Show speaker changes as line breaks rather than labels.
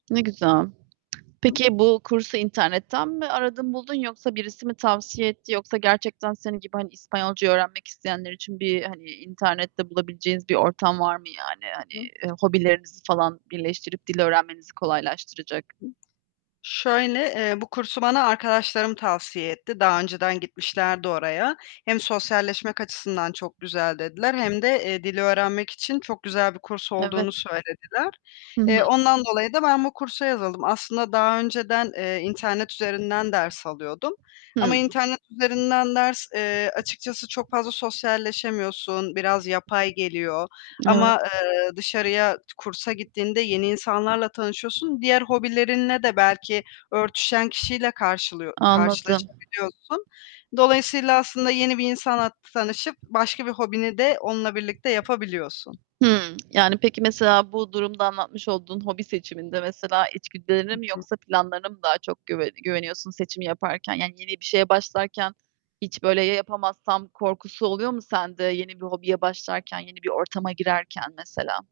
Ne güzel.
Hı.
Peki, bu kursu internetten mi aradın buldun yoksa birisi mi tavsiye etti, yoksa gerçekten senin gibi, hani, İspanyolcayı öğrenmek isteyenler için bir, hani, internette bulabileceğiniz bir ortam var mı, yani? Hani,
[unintelligible]
hobilerinizi falan birleştirip dil öğrenmenizi kolaylaştıracak
[unintelligible] Şöyle, eee, bu kursu bana arkadaşlarım tavsiye etti. Daha önceden gitmişlerdi oraya. Hem sosyalleşmek açısından çok güzel dediler hem de, eee, dili öğrenmek için çok güzel bir kurs olduğunu
Evet.
söylediler.
Hı hı.
Eee, ondan dolayı da ben bu kursa yazıldım. Aslında daha önceden, eee, internet üzerinden ders alıyordum ama
Hıı.
internet üzerinden ders, eee açıkçası çok fazla sosyalleşemiyorsun, biraz yapay geliyor ama,
Evet.
eee, t dışarıya kursa gittiğinde yeni insanlarla tanışıyorsun. Diğer hobilerinle de belki örtüşen kişiyle karşılıyo
Anladım.
karşılaşabiliyorsun. Dolayısıyla, aslında yeni bir insanla tanışıp başka bir hobini de onunla birlikte yapabiliyorsun.
Hıı, yani, peki, mesela bu durumda anlatmış olduğun hobi seçiminde, mesela, içgüdülerine
Hı
mi,
hı.
yoksa planlarına mı daha çok güve güveniyorsun seçim yaparken? Yani, yeni bir şeye başlarken hiç böyle, yapamazsam korkusu oluyor mu sende yeni bir hobiye başlarken, yeni bir ortama girerken mesela?